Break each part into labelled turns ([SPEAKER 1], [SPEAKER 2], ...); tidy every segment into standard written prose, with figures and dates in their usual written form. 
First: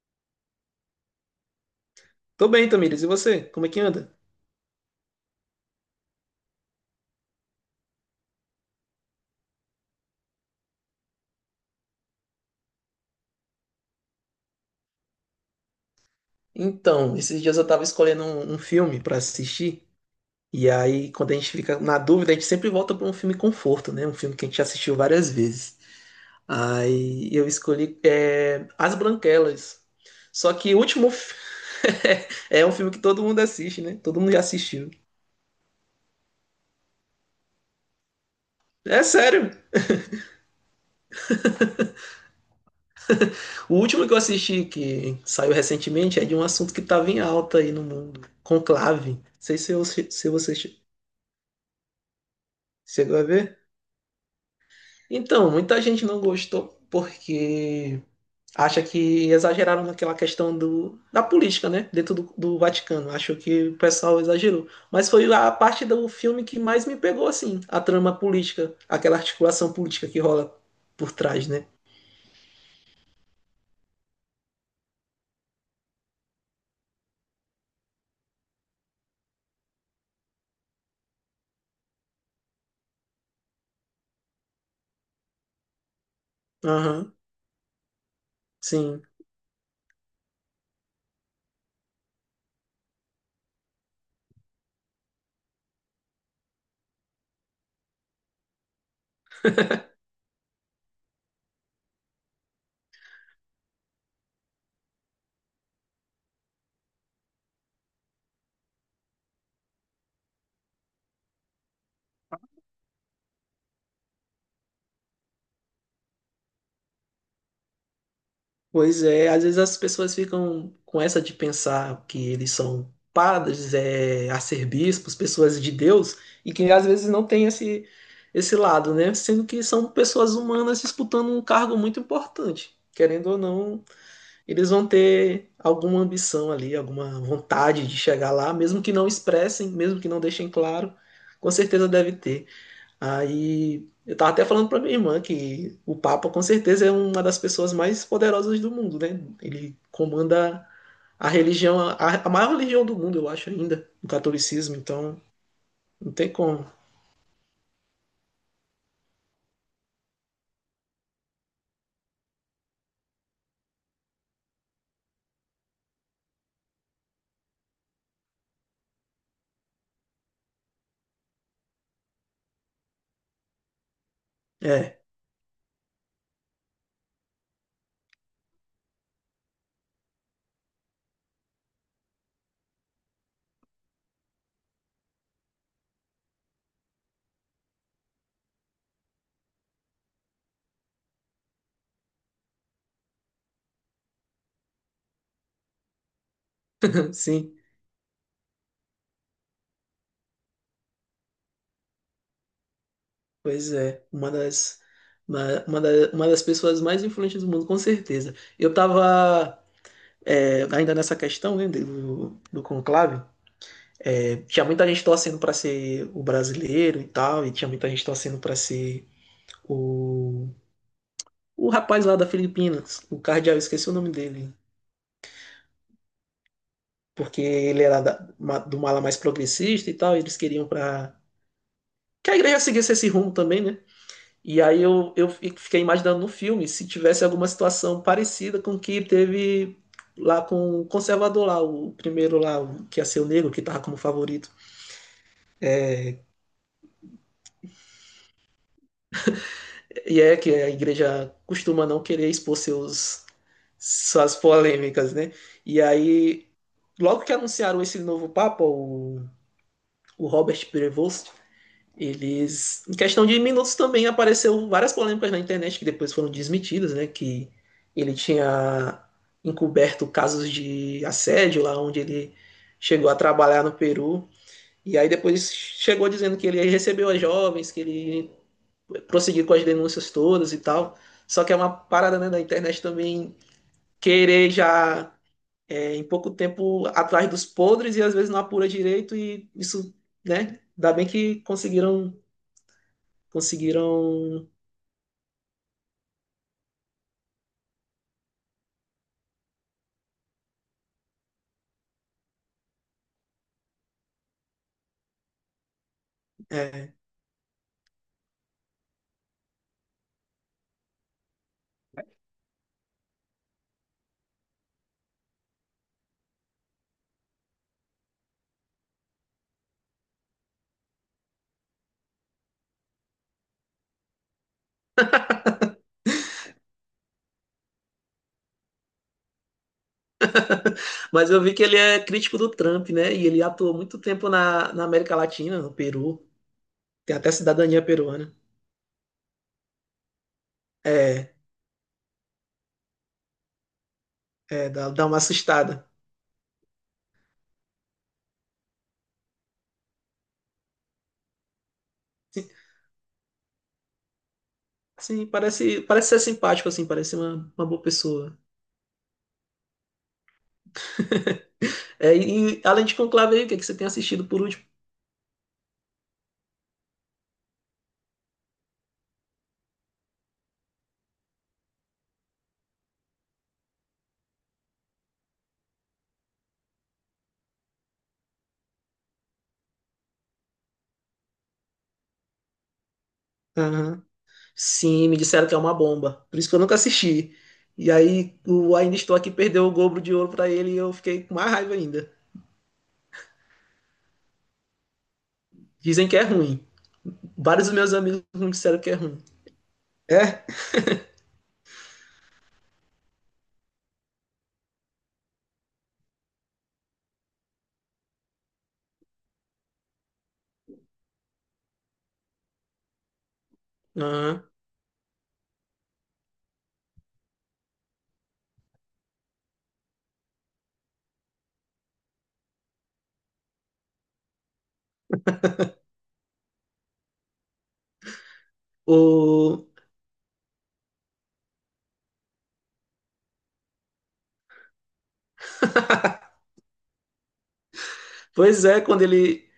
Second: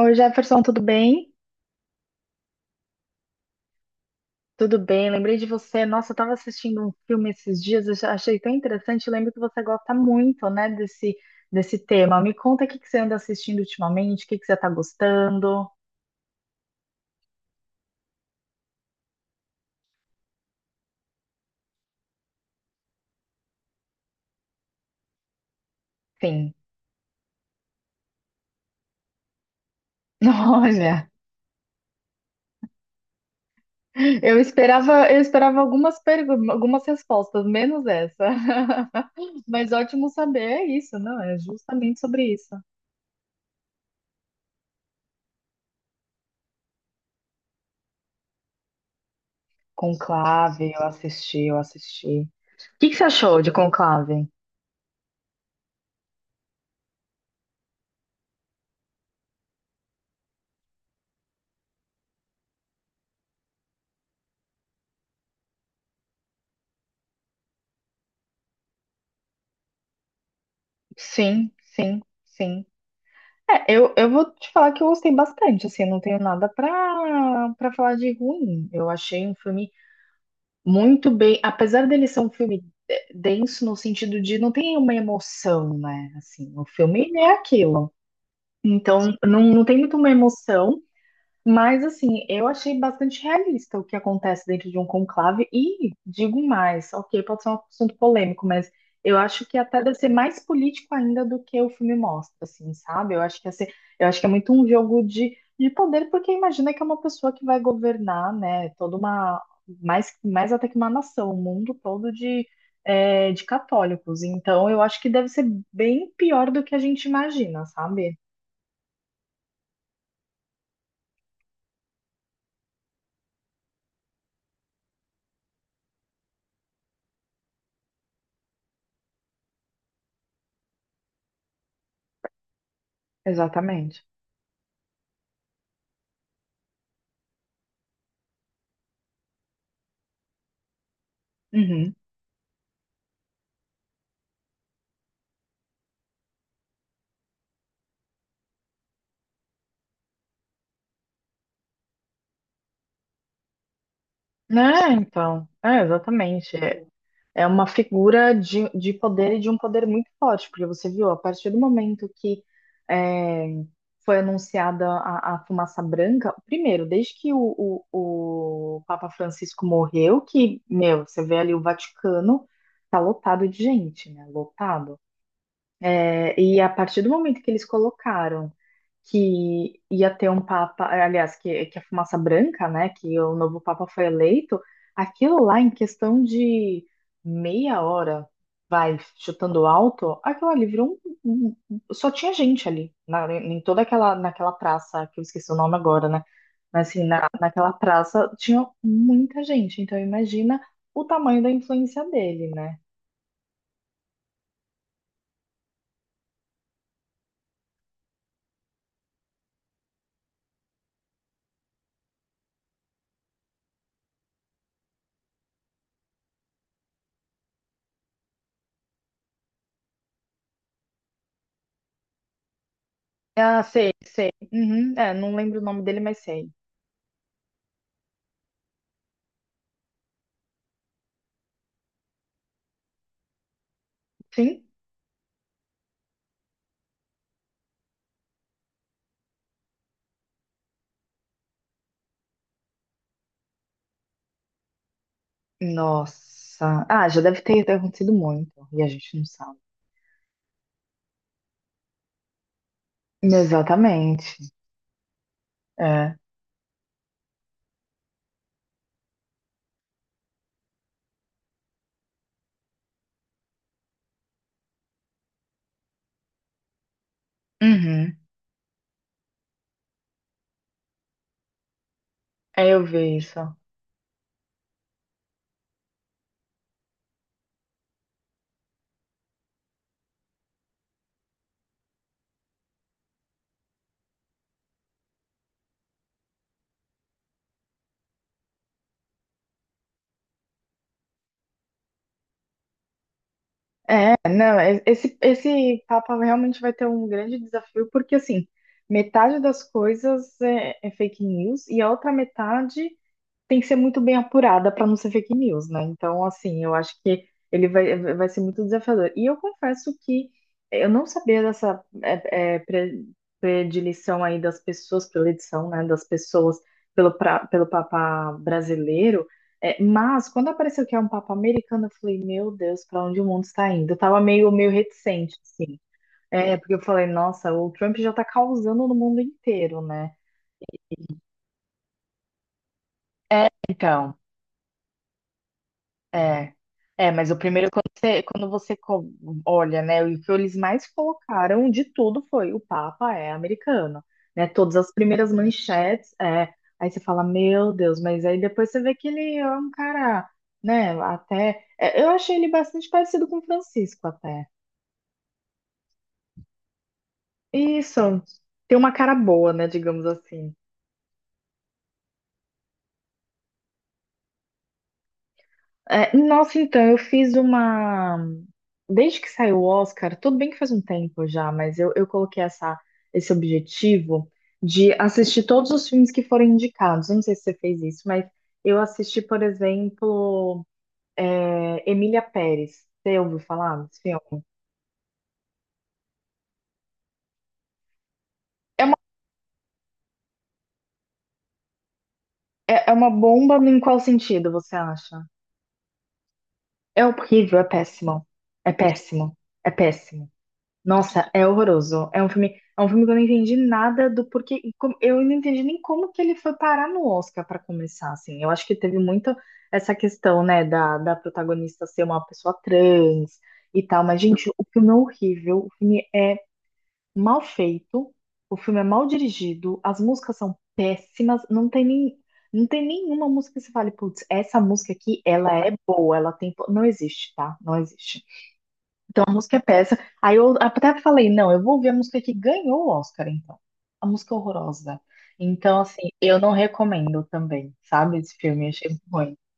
[SPEAKER 1] Oi, Jefferson, tudo bem?
[SPEAKER 2] Tô bem, Tamires. E você? Como é que anda?
[SPEAKER 1] Tudo bem, lembrei de você. Nossa, eu estava assistindo um filme esses dias, eu já achei tão interessante. Lembro que você gosta muito, né, desse tema. Me conta o que que você anda assistindo ultimamente, o que que você está gostando.
[SPEAKER 2] Então, esses dias eu tava escolhendo um filme pra assistir. E aí, quando a gente fica na dúvida, a gente sempre volta pra um filme conforto, né? Um filme que a gente já assistiu várias vezes.
[SPEAKER 1] Sim.
[SPEAKER 2] Aí eu escolhi As Branquelas. Só que o
[SPEAKER 1] Olha,
[SPEAKER 2] último fi- é um filme que todo mundo assiste, né? Todo mundo
[SPEAKER 1] eu
[SPEAKER 2] já assistiu.
[SPEAKER 1] esperava, eu esperava algumas perguntas, algumas respostas, menos essa.
[SPEAKER 2] É sério.
[SPEAKER 1] Mas ótimo saber, é isso, não? É justamente sobre isso.
[SPEAKER 2] O último que eu assisti, que saiu recentemente, é de um assunto que tava em alta aí no mundo. Conclave. Não sei se, eu, se você
[SPEAKER 1] Conclave, eu assisti, eu assisti. O que que você
[SPEAKER 2] chegou a
[SPEAKER 1] achou de
[SPEAKER 2] ver.
[SPEAKER 1] Conclave?
[SPEAKER 2] Então, muita gente não gostou porque acha que exageraram naquela questão da política, né? Dentro do Vaticano. Acho que o pessoal exagerou. Mas foi a parte do filme que mais me pegou, assim, a trama política, aquela articulação política que rola por trás,
[SPEAKER 1] Sim,
[SPEAKER 2] né?
[SPEAKER 1] sim, sim. É, eu vou te falar que eu gostei bastante, assim, eu não tenho nada pra falar de ruim. Eu achei um filme muito bem, apesar dele ser um filme denso no sentido de não tem uma emoção, né? Assim, o filme
[SPEAKER 2] Aham,
[SPEAKER 1] ele é aquilo. Então,
[SPEAKER 2] sim.
[SPEAKER 1] não tem muito uma emoção, mas, assim, eu achei bastante realista o que acontece dentro de um conclave. E digo mais, ok, pode ser um assunto polêmico, mas eu acho que até deve ser mais político ainda do que o filme mostra, assim, sabe? Eu acho que é muito um jogo de poder, porque imagina que é uma pessoa que vai governar, né, toda uma, mais até que uma nação, o mundo todo de católicos. Então, eu acho que deve ser bem pior do que a gente imagina, sabe?
[SPEAKER 2] Pois é, às vezes as pessoas ficam com essa de pensar que eles são padres, é, arcebispos, pessoas de Deus, e que às vezes não tem esse lado, né? Sendo que são pessoas humanas disputando um cargo muito importante. Querendo ou não,
[SPEAKER 1] Exatamente.
[SPEAKER 2] eles vão ter alguma ambição ali, alguma vontade de chegar lá, mesmo que não expressem, mesmo que não deixem claro, com certeza deve ter. Aí eu tava até falando pra minha irmã que o Papa com certeza é uma das pessoas mais poderosas do mundo, né? Ele comanda a religião, a maior religião do mundo, eu acho ainda, o catolicismo,
[SPEAKER 1] Né,
[SPEAKER 2] então
[SPEAKER 1] então,
[SPEAKER 2] não tem
[SPEAKER 1] exatamente.
[SPEAKER 2] como.
[SPEAKER 1] É uma figura de poder e de um poder muito forte, porque você viu, a partir do momento que é, foi anunciada a fumaça branca, primeiro, desde que o Papa Francisco morreu, que, meu, você vê ali o Vaticano tá lotado de gente, né? Lotado.
[SPEAKER 2] É,
[SPEAKER 1] É, e a partir do momento que eles colocaram que ia ter um papa, aliás, que a fumaça branca, né, que o novo papa foi eleito, aquilo lá em questão de meia hora, vai chutando alto, aquilo ali virou um, só tinha gente ali, em naquela praça, que eu esqueci o nome agora, né, mas assim, na,
[SPEAKER 2] sim,
[SPEAKER 1] naquela praça tinha muita gente, então imagina o tamanho da influência dele, né.
[SPEAKER 2] pois é, uma das uma das pessoas mais influentes do mundo, com certeza. Eu tava ainda nessa questão, né, do conclave, é, tinha muita gente torcendo para ser o brasileiro e tal, e tinha muita gente torcendo para ser o, o rapaz lá da Filipinas, o cardeal,
[SPEAKER 1] Ah,
[SPEAKER 2] esqueci
[SPEAKER 1] sei,
[SPEAKER 2] o nome
[SPEAKER 1] sei.
[SPEAKER 2] dele,
[SPEAKER 1] Uhum, não lembro o nome dele, mas sei.
[SPEAKER 2] porque ele era da, ma- do mala mais progressista e tal, eles queriam para que a igreja seguisse esse rumo também, né? E
[SPEAKER 1] Sim.
[SPEAKER 2] aí eu fiquei imaginando no filme se tivesse alguma situação parecida com o que teve lá com o conservador lá, o primeiro lá, o que ia ser o negro, que tava como favorito.
[SPEAKER 1] Nossa. Ah, já deve ter acontecido muito. E a gente não sabe.
[SPEAKER 2] E é que a igreja costuma não querer expor seus,
[SPEAKER 1] Exatamente.
[SPEAKER 2] suas polêmicas, né? E
[SPEAKER 1] É.
[SPEAKER 2] aí, logo que anunciaram esse novo papa, o Robert Prevost, eles, em questão de minutos também apareceu várias polêmicas na internet que depois foram desmentidas, né? Que ele
[SPEAKER 1] Uhum.
[SPEAKER 2] tinha encoberto casos de assédio lá onde ele
[SPEAKER 1] É, eu
[SPEAKER 2] chegou a
[SPEAKER 1] vejo.
[SPEAKER 2] trabalhar no Peru. E aí depois chegou dizendo que ele recebeu as jovens, que ele prosseguiu com as denúncias todas e tal. Só que é uma parada né, da internet também querer já é, em pouco tempo atrás dos podres e às vezes não apura direito e isso, né? Ainda bem que conseguiram,
[SPEAKER 1] É,
[SPEAKER 2] conseguiram.
[SPEAKER 1] não, esse Papa realmente vai ter um grande desafio, porque assim, metade das coisas é fake news e a outra metade. Tem que ser muito bem apurada para não ser fake news, né? Então, assim, eu
[SPEAKER 2] É.
[SPEAKER 1] acho que ele vai ser muito desafiador. E eu confesso que eu não sabia dessa predileção aí das pessoas, predileção, né, das pessoas pelo Papa brasileiro. É, mas quando apareceu que é um Papa americano, eu falei, meu Deus, para onde o mundo está indo? Eu tava meio, meio reticente, assim. É, porque eu falei, nossa, o Trump já tá causando no mundo inteiro, né?
[SPEAKER 2] Mas eu vi que ele é crítico do Trump, né? E ele
[SPEAKER 1] É,
[SPEAKER 2] atuou muito
[SPEAKER 1] então.
[SPEAKER 2] tempo na América Latina, no Peru.
[SPEAKER 1] É,
[SPEAKER 2] Tem
[SPEAKER 1] mas
[SPEAKER 2] até
[SPEAKER 1] o primeiro,
[SPEAKER 2] cidadania peruana.
[SPEAKER 1] olha, né, o que eles mais
[SPEAKER 2] É,
[SPEAKER 1] colocaram de tudo foi o Papa é americano, né,
[SPEAKER 2] é,
[SPEAKER 1] todas as
[SPEAKER 2] dá uma
[SPEAKER 1] primeiras
[SPEAKER 2] assustada.
[SPEAKER 1] manchetes. Aí você fala, meu Deus, mas aí depois você vê que ele é um cara, né, até, eu achei ele bastante parecido com o Francisco até,
[SPEAKER 2] Sim, parece, parece ser simpático, assim, parece uma boa
[SPEAKER 1] isso,
[SPEAKER 2] pessoa.
[SPEAKER 1] tem uma cara boa, né, digamos assim.
[SPEAKER 2] É, e além de Conclave aí, o que, é que você tem assistido por último?
[SPEAKER 1] É, nossa, então, eu fiz uma. Desde que saiu o Oscar, tudo bem que faz um tempo já, mas eu coloquei esse objetivo de assistir todos os filmes que foram indicados. Eu não sei se você fez isso, mas eu assisti, por exemplo, Emília Pérez. Você ouviu falar desse
[SPEAKER 2] Aham.
[SPEAKER 1] filme?
[SPEAKER 2] Sim, me disseram que é uma bomba. Por isso que eu nunca assisti. E aí o
[SPEAKER 1] É
[SPEAKER 2] Ainda
[SPEAKER 1] uma,
[SPEAKER 2] Estou Aqui perdeu o Globo de Ouro pra ele e eu fiquei com mais raiva ainda.
[SPEAKER 1] é uma bomba em qual sentido você acha?
[SPEAKER 2] Dizem que é ruim.
[SPEAKER 1] É horrível, é
[SPEAKER 2] Vários dos meus amigos
[SPEAKER 1] péssimo.
[SPEAKER 2] me
[SPEAKER 1] É
[SPEAKER 2] disseram que é ruim.
[SPEAKER 1] péssimo, é péssimo.
[SPEAKER 2] É?
[SPEAKER 1] Nossa, é horroroso. É um filme que eu não entendi nada do porquê. Eu não entendi nem como que ele foi parar no Oscar para começar, assim. Eu acho que teve muito essa questão, né, da protagonista ser uma pessoa trans e tal. Mas,
[SPEAKER 2] Aham.
[SPEAKER 1] gente, o filme é horrível. O filme é mal feito. O filme é mal dirigido. As músicas são péssimas. Não tem nenhuma música que você fale, putz, essa música aqui, ela é boa, ela tem. Não existe, tá? Não existe, a música é
[SPEAKER 2] O...
[SPEAKER 1] péssima. Aí eu até falei, não, eu vou ver a música que ganhou o Oscar, então. A música é horrorosa. Então, assim, eu não recomendo também, sabe? Esse filme,
[SPEAKER 2] Pois
[SPEAKER 1] eu
[SPEAKER 2] é,
[SPEAKER 1] achei muito ruim.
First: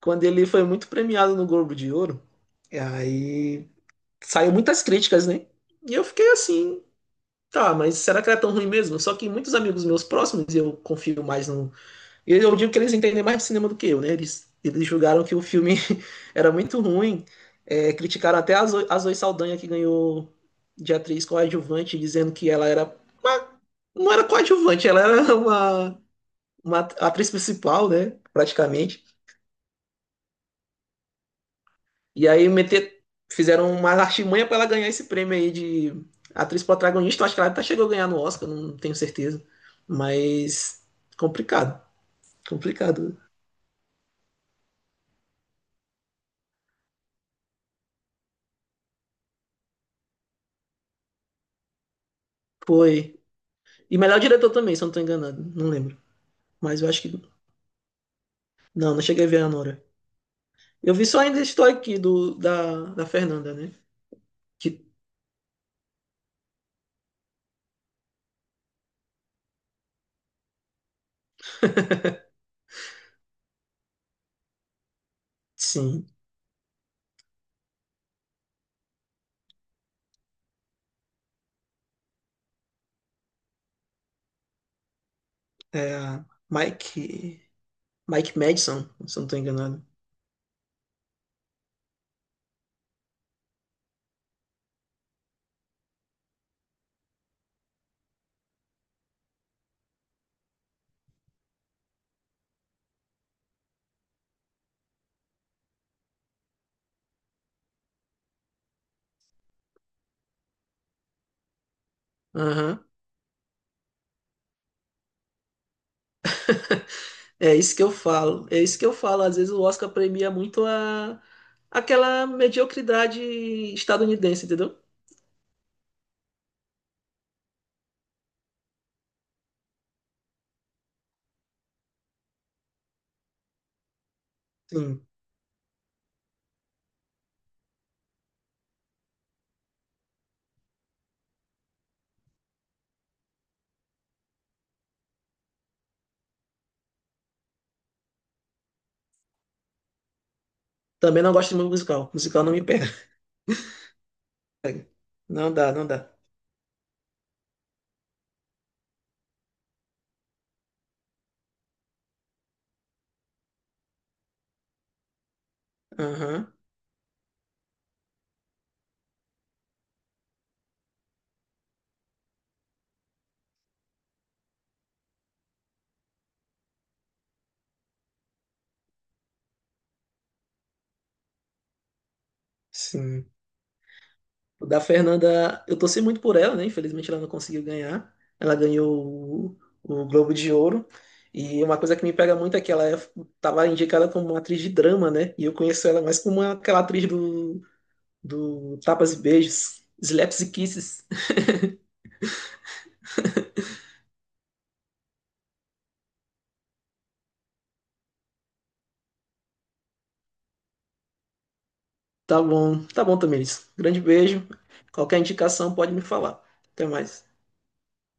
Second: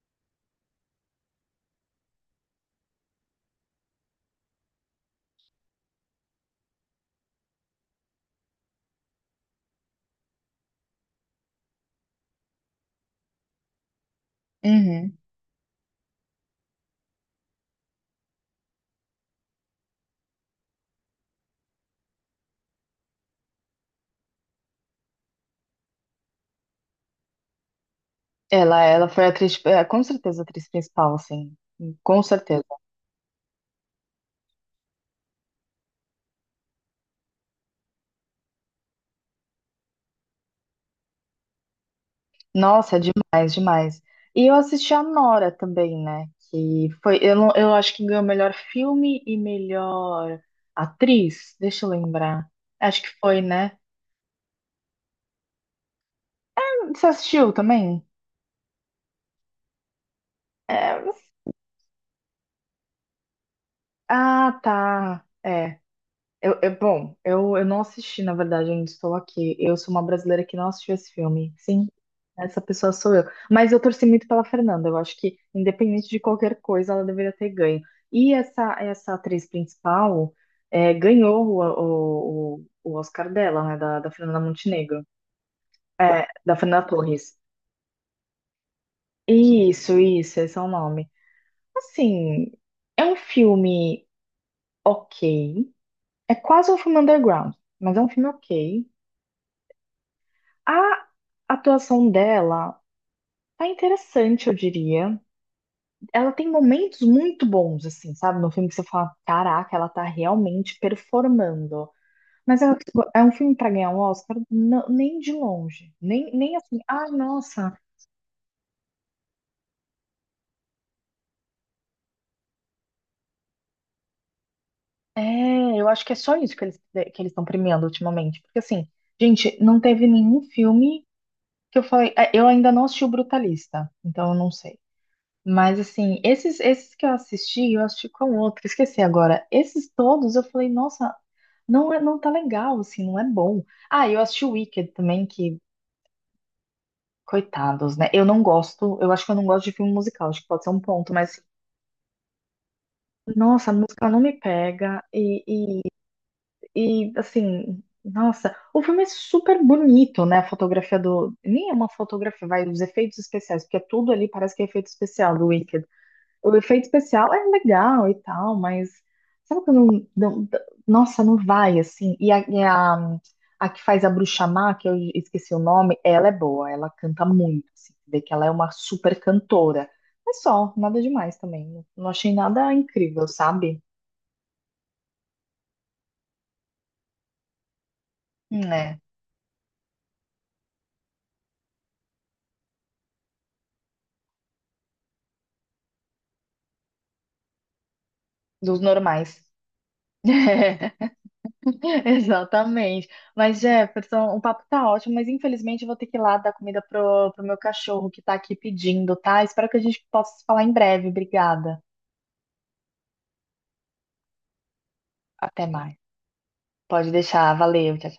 [SPEAKER 2] quando ele foi muito premiado no Globo de Ouro, e aí saiu muitas críticas, né? E eu fiquei assim, tá, mas será que era tão ruim mesmo? Só que muitos amigos meus próximos, e eu confio mais no, e eu digo que eles entendem mais de cinema do que eu, né? Eles
[SPEAKER 1] Uhum.
[SPEAKER 2] julgaram que o filme era muito ruim, é, criticaram até a Zoe Saldanha, que ganhou de atriz coadjuvante, dizendo que ela era. Uma- não era coadjuvante, ela era uma atriz principal, né?
[SPEAKER 1] Ela,
[SPEAKER 2] Praticamente.
[SPEAKER 1] ela foi a atriz, com certeza, a atriz principal, assim. Com
[SPEAKER 2] E aí
[SPEAKER 1] certeza.
[SPEAKER 2] meter, fizeram uma artimanha para ela ganhar esse prêmio aí de atriz protagonista. Eu acho que ela até chegou a ganhar no Oscar, não tenho certeza. Mas complicado,
[SPEAKER 1] Nossa, é
[SPEAKER 2] complicado.
[SPEAKER 1] demais, demais. E eu assisti a Nora também, né? Que foi, eu, não- eu acho que ganhou melhor filme e melhor atriz. Deixa eu lembrar. Acho que
[SPEAKER 2] Foi.
[SPEAKER 1] foi, né?
[SPEAKER 2] E melhor diretor também, se eu não tô enganado. Não lembro. Mas eu acho
[SPEAKER 1] Você
[SPEAKER 2] que.
[SPEAKER 1] assistiu também?
[SPEAKER 2] Não, não cheguei a ver a Nora. Eu vi só ainda estou aqui do, da Fernanda, né?
[SPEAKER 1] Ah,
[SPEAKER 2] Que
[SPEAKER 1] tá. É. Bom, eu não assisti, na verdade, ainda estou aqui. Eu sou uma brasileira que não assistiu esse filme. Sim, essa pessoa sou eu. Mas eu torci muito pela Fernanda. Eu acho que,
[SPEAKER 2] sim.
[SPEAKER 1] independente de qualquer coisa, ela deveria ter ganho. E essa atriz principal ganhou o Oscar dela, né? Da Fernanda Montenegro.
[SPEAKER 2] É a
[SPEAKER 1] É, da Fernanda Torres.
[SPEAKER 2] Mike. Mike Madison, se eu não tô enganado.
[SPEAKER 1] Isso, esse é o nome. Assim, é um filme ok. É quase um filme underground, mas é um filme ok. A atuação dela tá interessante, eu diria. Ela tem momentos muito bons, assim, sabe? No filme que você fala, caraca, ela tá realmente performando. Mas é, um,
[SPEAKER 2] Aham.
[SPEAKER 1] é um filme pra ganhar um Oscar? Não, nem de longe. Nem,
[SPEAKER 2] É isso que eu falo. É isso que eu falo. Às vezes o Oscar premia muito a aquela mediocridade estadunidense, entendeu?
[SPEAKER 1] eu acho que é só isso que eles estão premiando ultimamente. Porque assim, gente, não teve nenhum filme que eu falei. Eu ainda não assisti o Brutalista, então eu não sei.
[SPEAKER 2] Sim.
[SPEAKER 1] Mas assim, esses que eu assisti com outro, esqueci agora. Esses todos eu falei, nossa, não é, não tá legal, assim, não é bom. Ah, eu assisti o Wicked também, que coitados, né? Eu não gosto, eu acho que eu não gosto de filme musical, acho que pode ser um ponto,
[SPEAKER 2] Também não
[SPEAKER 1] mas
[SPEAKER 2] gosto de musical. Musical não me pega.
[SPEAKER 1] nossa, a música não me pega e,
[SPEAKER 2] Não dá,
[SPEAKER 1] e,
[SPEAKER 2] não dá.
[SPEAKER 1] e assim, nossa, o filme é super bonito, né? A fotografia do, nem é uma fotografia, vai os efeitos especiais, porque é tudo ali parece que é efeito especial do Wicked.
[SPEAKER 2] Aham.
[SPEAKER 1] O efeito especial é legal e tal, mas sabe quando nossa, não vai assim. E a que faz a Bruxa Má, que eu esqueci o nome, ela é boa, ela canta muito, assim, vê que ela é uma super cantora. Mas só, nada demais também. Não achei nada incrível,
[SPEAKER 2] Sim.
[SPEAKER 1] sabe?
[SPEAKER 2] O da Fernanda, eu torci muito por ela, né? Infelizmente ela não conseguiu ganhar. Ela
[SPEAKER 1] É,
[SPEAKER 2] ganhou o Globo de Ouro. E uma coisa que me pega muito é que ela estava indicada como uma atriz de drama, né? E eu conheço ela mais como aquela atriz do, do
[SPEAKER 1] dos
[SPEAKER 2] Tapas e
[SPEAKER 1] normais.
[SPEAKER 2] Beijos, Slaps e Kisses.
[SPEAKER 1] Exatamente. Mas, Jefferson, o papo tá ótimo, mas infelizmente eu vou ter que ir lá dar comida pro meu cachorro que tá aqui pedindo, tá? Espero que a gente possa se falar em breve. Obrigada.
[SPEAKER 2] Tá bom, Tamiris. Grande beijo. Qualquer
[SPEAKER 1] Até
[SPEAKER 2] indicação pode
[SPEAKER 1] mais.
[SPEAKER 2] me falar. Até
[SPEAKER 1] Pode
[SPEAKER 2] mais.
[SPEAKER 1] deixar. Valeu. Tchau,